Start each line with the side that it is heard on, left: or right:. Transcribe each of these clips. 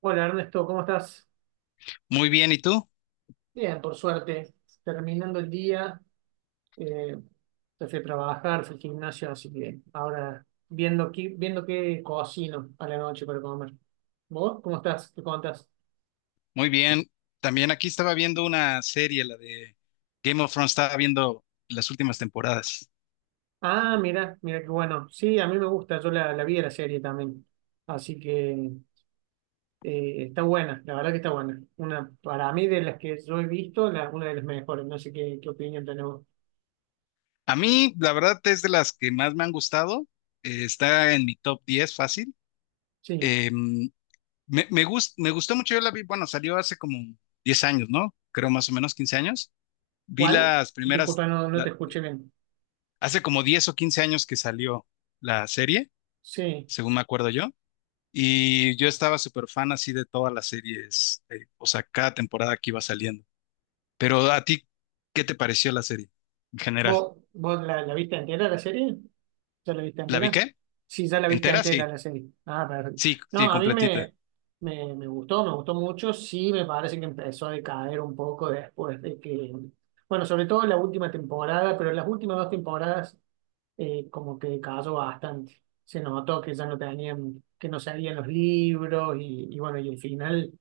right: Hola Ernesto, ¿cómo estás?
left: Muy bien, ¿y tú?
right: Bien, por suerte. Terminando el día, eh, te fui a trabajar, fui al gimnasio, así que ahora viendo, viendo qué cocino a la noche para comer. ¿Vos cómo estás? ¿Qué contás?
left: Muy bien. También aquí estaba viendo una serie, la de Game of Thrones, estaba viendo las últimas temporadas.
right: Ah, mira, mira qué bueno. Sí, a mí me gusta, yo la vi la serie también. Así que está buena, la verdad que está buena. Una, para mí, de las que yo he visto, una de las mejores. No sé qué opinión tenés vos.
left: A mí, la verdad, es de las que más me han gustado. Está en mi top 10 fácil.
right: Sí.
left: Eh, Me gustó mucho, yo la vi, bueno, salió hace como 10 años, ¿no? Creo más o menos 15 años. Vi
right: ¿Cuál?
left: las primeras,
right: Disculpa, no te
left: la-
right: escuché bien.
left: hace como 10 o 15 años que salió la serie,
right: Sí.
left: según me acuerdo yo. Y yo estaba súper fan así de todas las series, o sea, cada temporada que iba saliendo. Pero a ti, ¿qué te pareció la serie en general?
right: ¿Vos la viste entera la serie? ¿Ya la viste
left: ¿La vi
right: entera?
left: qué?
right: Sí, ya la viste
left: ¿Entera?
right: entera
left: Sí,
right: la serie. Ah.
left: sí, sí,
right: No, a mí
left: completita.
right: me gustó mucho. Sí, me parece que empezó a decaer un poco después de que, bueno, sobre todo en la última temporada, pero en las últimas dos temporadas como que decayó bastante. Se notó que ya no tenían, que no salían los libros y bueno, y el final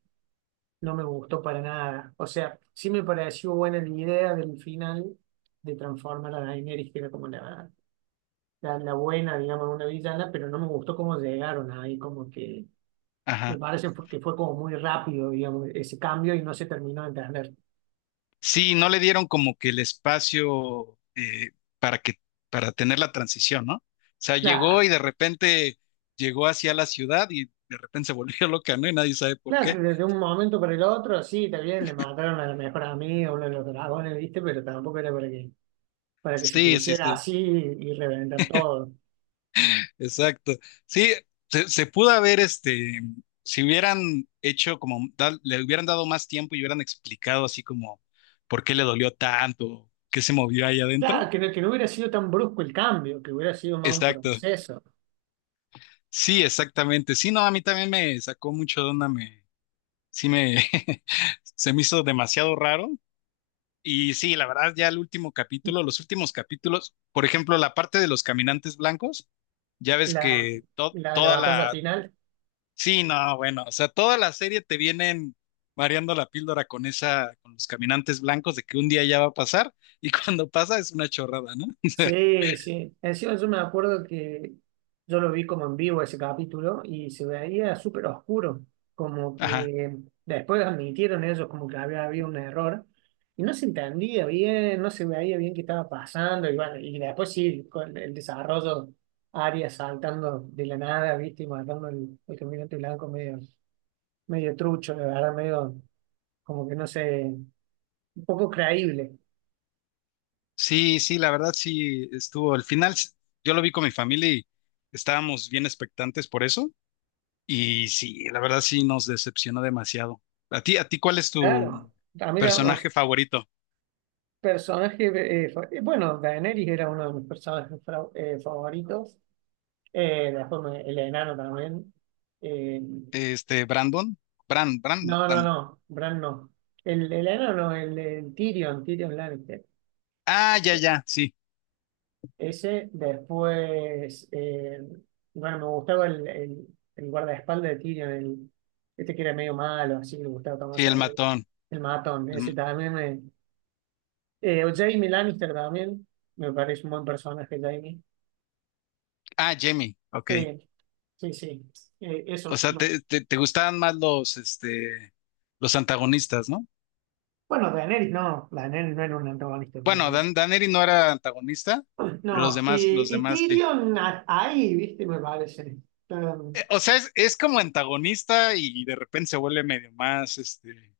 right: no me gustó para nada. O sea, sí me pareció buena la idea del final de transformar a Daenerys, que era como la buena, digamos, una villana, pero no me gustó cómo llegaron ahí, como que
left: Ajá.
right: me parece que fue como muy rápido, digamos, ese cambio y no se terminó de entender.
left: Sí, no le dieron como que el espacio para que, para tener la transición, ¿no? O sea, llegó
right: Claro,
left: y de repente llegó hacia la ciudad y de repente se volvió loca, ¿no? Y nadie sabe por
right: claro que
left: qué.
right: desde un momento para el otro. Sí, también le mataron a la mejor amiga, uno de los dragones, ¿viste? Pero tampoco era para que se
left: Sí, sí,
right: pusiera
left: sí.
right: así y reventar todo.
left: Exacto. Sí, se pudo haber, este, si hubieran hecho como, le hubieran dado más tiempo y hubieran explicado así como por qué le dolió tanto, qué se movió ahí adentro.
right: Claro, que no hubiera sido tan brusco el cambio, que hubiera sido más un
left: Exacto.
right: proceso.
left: Sí, exactamente. Sí, no, a mí también me sacó mucho de onda, sí me, se me hizo demasiado raro. Y sí, la verdad, ya el último capítulo, los últimos capítulos, por ejemplo, la parte de los caminantes blancos, ya ves
right: La,
left: que
right: la
left: toda
right: batalla
left: la,
right: final.
left: sí, no, bueno, o sea, toda la serie te vienen mareando la píldora con esa, con los caminantes blancos de que un día ya va a pasar y cuando pasa es una chorrada, ¿no?
right: Sí, sí. Encima yo me acuerdo que yo lo vi como en vivo ese capítulo y se veía súper oscuro. Como
left: Ajá.
right: que después admitieron ellos como que había habido un error y no se entendía bien, no se veía bien qué estaba pasando. Y bueno, y después sí, con el desarrollo, Arya saltando de la nada, ¿viste? Y matando al caminante blanco medio, medio trucho, de verdad, medio como que no sé, un poco creíble.
left: Sí, sí, la verdad sí estuvo. Al final yo lo vi con mi familia y estábamos bien expectantes por eso y sí, la verdad sí nos decepcionó demasiado. ¿A ti, cuál es tu
right: Claro. A mí, la- o-
left: personaje favorito?
right: Personaje, bueno, Daenerys era uno de mis personajes favoritos. Después el enano también. Eh,
left: Este, Brandon, Brand, Brand, ¿no?
right: no, no,
left: Brandon.
right: no, Bran no. El enano, no, el Tyrion Lannister.
left: Ah, ya,
right: Eh,
left: ya, sí,
right: Ese, después, bueno, me gustaba el guardaespaldas de Tyrion, este que era medio malo, así le gustaba tomar
left: sí, el
right: cerveza.
left: matón.
right: El matón,
left: El-
right: ese
left: m-
right: también me. Jaime Lannister también, me parece un buen personaje, Jaime.
left: ah, Jamie, ok.
right: Sí. Sí, sí,
left: O
right: esos.
left: sea, te gustaban más los, este, los antagonistas, ¿no?
right: Bueno, Daenerys no era un antagonista, me
left: Bueno,
right: parece.
left: Daneri no era antagonista, pero
right: No, y
left: los
right: y
left: demás sí.
right: Tyrion ahí, viste, me parece, está
left: O sea, es como antagonista y de repente se vuelve medio más, este,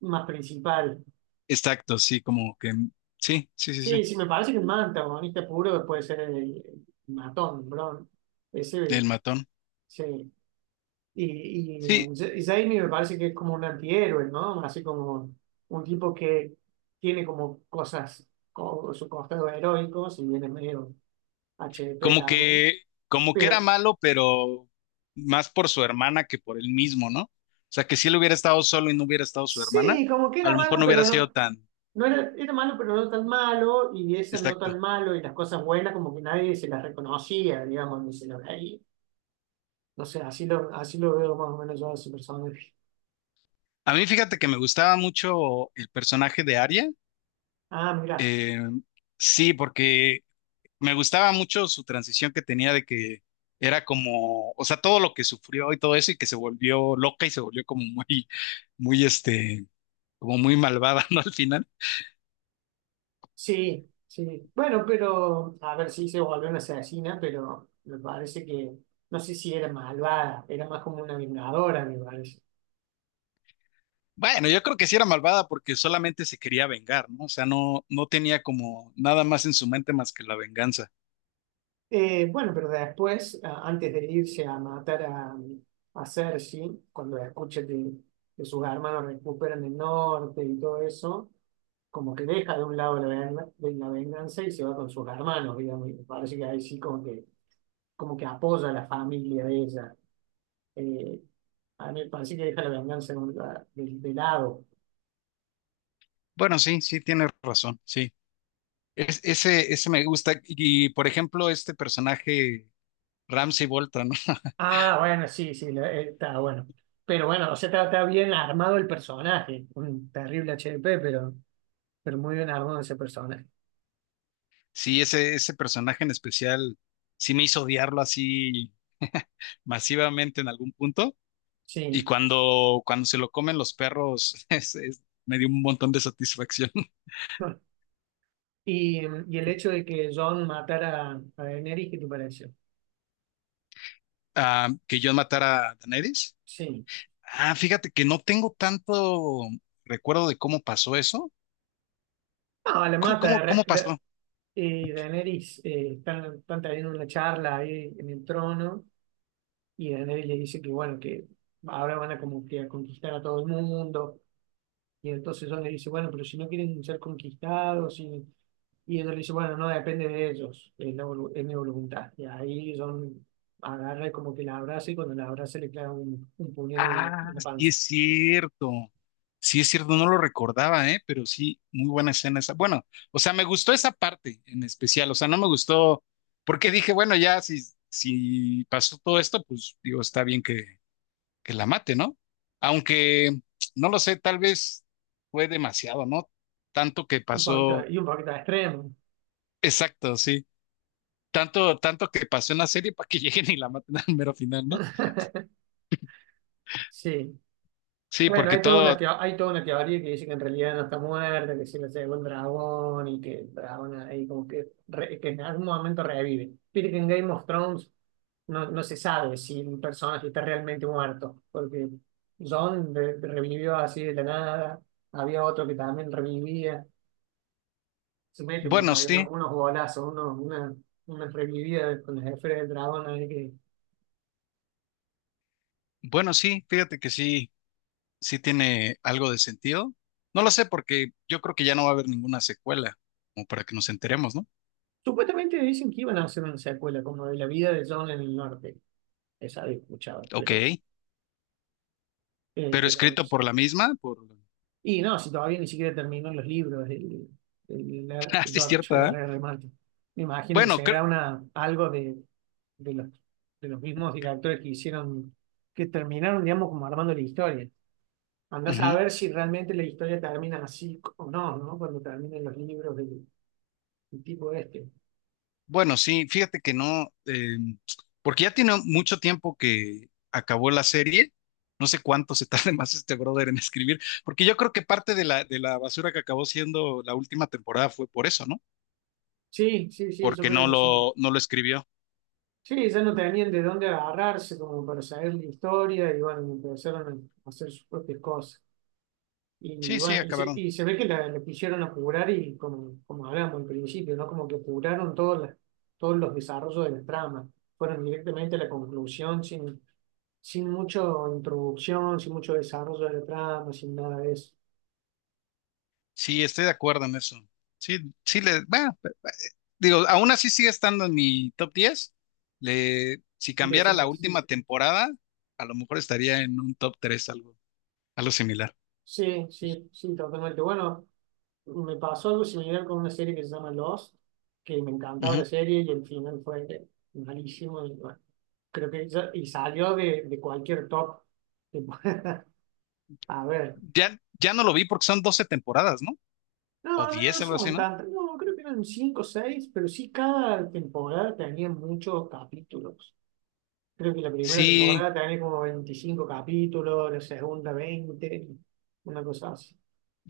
right: más principal.
left: exacto, sí, sí, sí, sí,
right: Sí,
left: sí,
right: sí, me parece que el más antagonista puro puede ser el matón, Bron. Ese,
left: el matón.
right: sí. Y, y,
left: Sí,
right: um, Ja- y Jaime me parece que es como un antihéroe, ¿no? Así como un tipo que tiene como cosas, su costado heroico, si bien es medio HDP
left: como
right: también,
left: que, como que era
right: pero...
left: malo, pero más por su hermana que por él mismo, ¿no? O sea, que si él hubiera estado solo y no hubiera estado su hermana,
right: Sí, como que
left: a
right: era
left: lo
right: malo,
left: mejor no
right: pero
left: hubiera
right: no,
left: sido tan,
right: no era, malo, pero no tan malo, y ese no
left: exacto.
right: tan malo, y las cosas buenas como que nadie se las reconocía, digamos, ni se lo veía. No sé, así lo veo más o menos yo a ese personaje.
left: A mí fíjate que me gustaba mucho el personaje de Arya.
right: Ah, mira,
left: eh, sí, porque me gustaba mucho su transición que tenía de que era como, o sea, todo lo que sufrió y todo eso y que se volvió loca y se volvió como muy, muy, este, como muy malvada, ¿no? Al final.
right: sí, sí. Bueno, pero, a ver, si se volvió una asesina, pero me parece que no sé si era malvada, era más como una vengadora, me parece.
left: Bueno, yo creo que sí era malvada porque solamente se quería vengar, ¿no? O sea, no, no tenía como nada más en su mente más que la venganza.
right: Bueno, pero después, antes de irse a matar a Cersei, cuando escucha que sus hermanos recuperan el norte y todo eso, como que deja de un lado de la venganza y se va con sus hermanos, digamos, y me parece que ahí sí como que apoya a la familia de ella. Eh, a mí me parece que deja la venganza de lado.
left: Bueno, sí, sí, tienes razón, sí. Ese, me gusta. Y, por ejemplo, este personaje Ramsey Bolton, ¿no?
right: Ah, bueno, sí, sí, está bueno. Pero bueno, o sea, está bien armado el personaje, un terrible HDP, pero muy bien armado ese personaje.
left: Sí, ese personaje en especial sí me hizo odiarlo así masivamente en algún punto. Y
right: Sí.
left: cuando se lo comen los perros, me dio un montón de satisfacción.
right: Y, y el hecho de que Jon matara a Daenerys, ¿qué te pareció?
left: Ah, que yo matara a Daenerys.
right: Sí.
left: Ah, fíjate que no tengo tanto recuerdo de cómo pasó eso.
right: No, la
left: ¿Cómo,
right: mata.
left: cómo, cómo pasó?
right: Daenerys, están teniendo una charla ahí en el trono y Daenerys le dice que, bueno, que ahora van a como que a conquistar a todo el mundo. Y entonces Dios le dice, bueno, pero si no quieren ser conquistados, y ella le dice, bueno, no depende de ellos, es mi voluntad. Y ahí John agarra y como que la abraza y cuando la abraza le clava un puñal en la, en
left: Ah,
right: la
left: sí es
right: panza.
left: cierto. Sí es cierto, no lo recordaba, ¿eh? Pero sí, muy buena escena esa. Bueno, o sea, me gustó esa parte en especial, o sea, no me gustó porque dije, bueno, ya si, pasó todo esto, pues digo, está bien que la mate, ¿no? Aunque, no lo sé, tal vez fue demasiado, ¿no? Tanto que
right: Un poquito,
left: pasó,
right: y un poquito extremo.
left: exacto, sí. Tanto, tanto que pasó en la serie para que lleguen y la maten al mero final, ¿no?
right: Sí.
left: Sí,
right: Bueno,
left: porque
right: hay toda una
left: todo,
right: teo- hay toda una teoría que dice que en realidad no está muerta, que se la llevó el dragón y que el dragón ahí como que, que en algún momento revive. Viste que en Game of Thrones no se sabe si un personaje está realmente muerto, porque John revivió así de la nada, había otro que también revivía, se meten por
left: bueno,
right: ahí unos,
left: sí,
right: unos golazos, una revivida con las esferas del dragón, ahí que
left: bueno, sí, fíjate que sí. Sí tiene algo de sentido. No lo sé porque yo creo que ya no va a haber ninguna secuela, como para que nos enteremos, ¿no?
right: supuestamente dicen que iban a hacer una secuela como de la vida de John en el norte, esa había escuchado,
left: Ok,
right: pero, eh,
left: pero
right: pero no
left: escrito
right: sé.
left: por la misma, por...
right: Y no, si todavía ni siquiera terminó los libros el
left: Ah, sí es
right: George R.
left: cierta. ¿Eh?
right: R. Martin. Me imagino que
left: Bueno,
right: será algo de los, de los mismos directores que hicieron, que terminaron, digamos, como armando la historia. Andás a
left: ujú.
right: ver si realmente la historia termina así o no, ¿no? Cuando terminan los libros del tipo este.
left: Bueno, sí, fíjate que no, porque ya tiene mucho tiempo que acabó la serie. No sé cuánto se tarde más este brother en escribir, porque yo creo que parte de la basura que acabó siendo la última temporada fue por eso, ¿no?
right: Sí, sí, sí, yo
left: Porque
right: creo
left: no
right: que sí.
left: lo, no lo escribió.
right: Sí, ya no tenían de dónde agarrarse como para saber la historia y bueno, empezaron a hacer sus propias cosas. Y
left: Sí, sí,
right: bueno, y se,
left: acabaron.
right: y se ve que la pusieron a apurar y como hablábamos al principio, ¿no? Como que apuraron todos, todos los desarrollos de la trama. Fueron directamente a la conclusión sin mucha introducción, sin mucho desarrollo de la trama, sin nada de eso.
left: Sí, estoy de acuerdo en eso. Sí, sí le, bueno, digo, aún así sigue estando en mi top 10. Le, si
right: De
left: cambiara la
right: series.
left: última temporada, a lo mejor estaría en un top 3, algo, algo similar.
right: Sí, sí, sí, totalmente. Bueno, me pasó algo similar con una serie que se llama Lost, que me encantaba la
left: Ujú.
right: serie y el final fue malísimo. Y bueno, creo que y salió de, cualquier top que pueda haber.
left: Ya, ya no lo vi porque son 12 temporadas, ¿no?
right: No,
left: O
right: no, no
left: 10, algo así,
right: son
left: ¿no?
right: tantas. No, creo que eran cinco o seis, pero sí cada temporada tenía muchos capítulos. Creo que la primera
left: Sí,
right: temporada tenía como 25 capítulos, la segunda 20, una cosa así.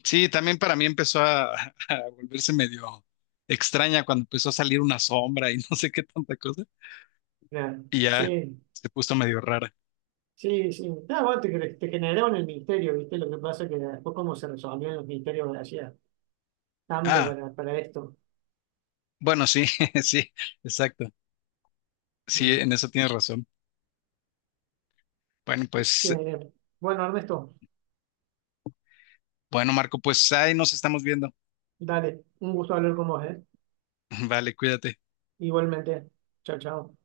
left: sí, también para mí empezó a, a volverse medio extraña cuando empezó a salir una sombra y no sé qué tanta cosa.
right: Claro.
left: Y ya
right: Sí,
left: se puso medio rara.
right: sí, sí. Ah, bueno, te generaron el misterio, ¿viste? Lo que pasa es que después cómo se resolvían los misterios gracias tanto
left: Ah,
right: para esto.
left: bueno, sí, sí, exacto. Sí,
right: Bueno,
left: en eso tienes razón. Bueno, pues,
right: che, bueno, Ernesto,
left: bueno, Marco, pues ahí nos estamos viendo.
right: dale, un gusto hablar con vos, ¿eh?
left: Vale, cuídate.
right: Igualmente. Chao, chao.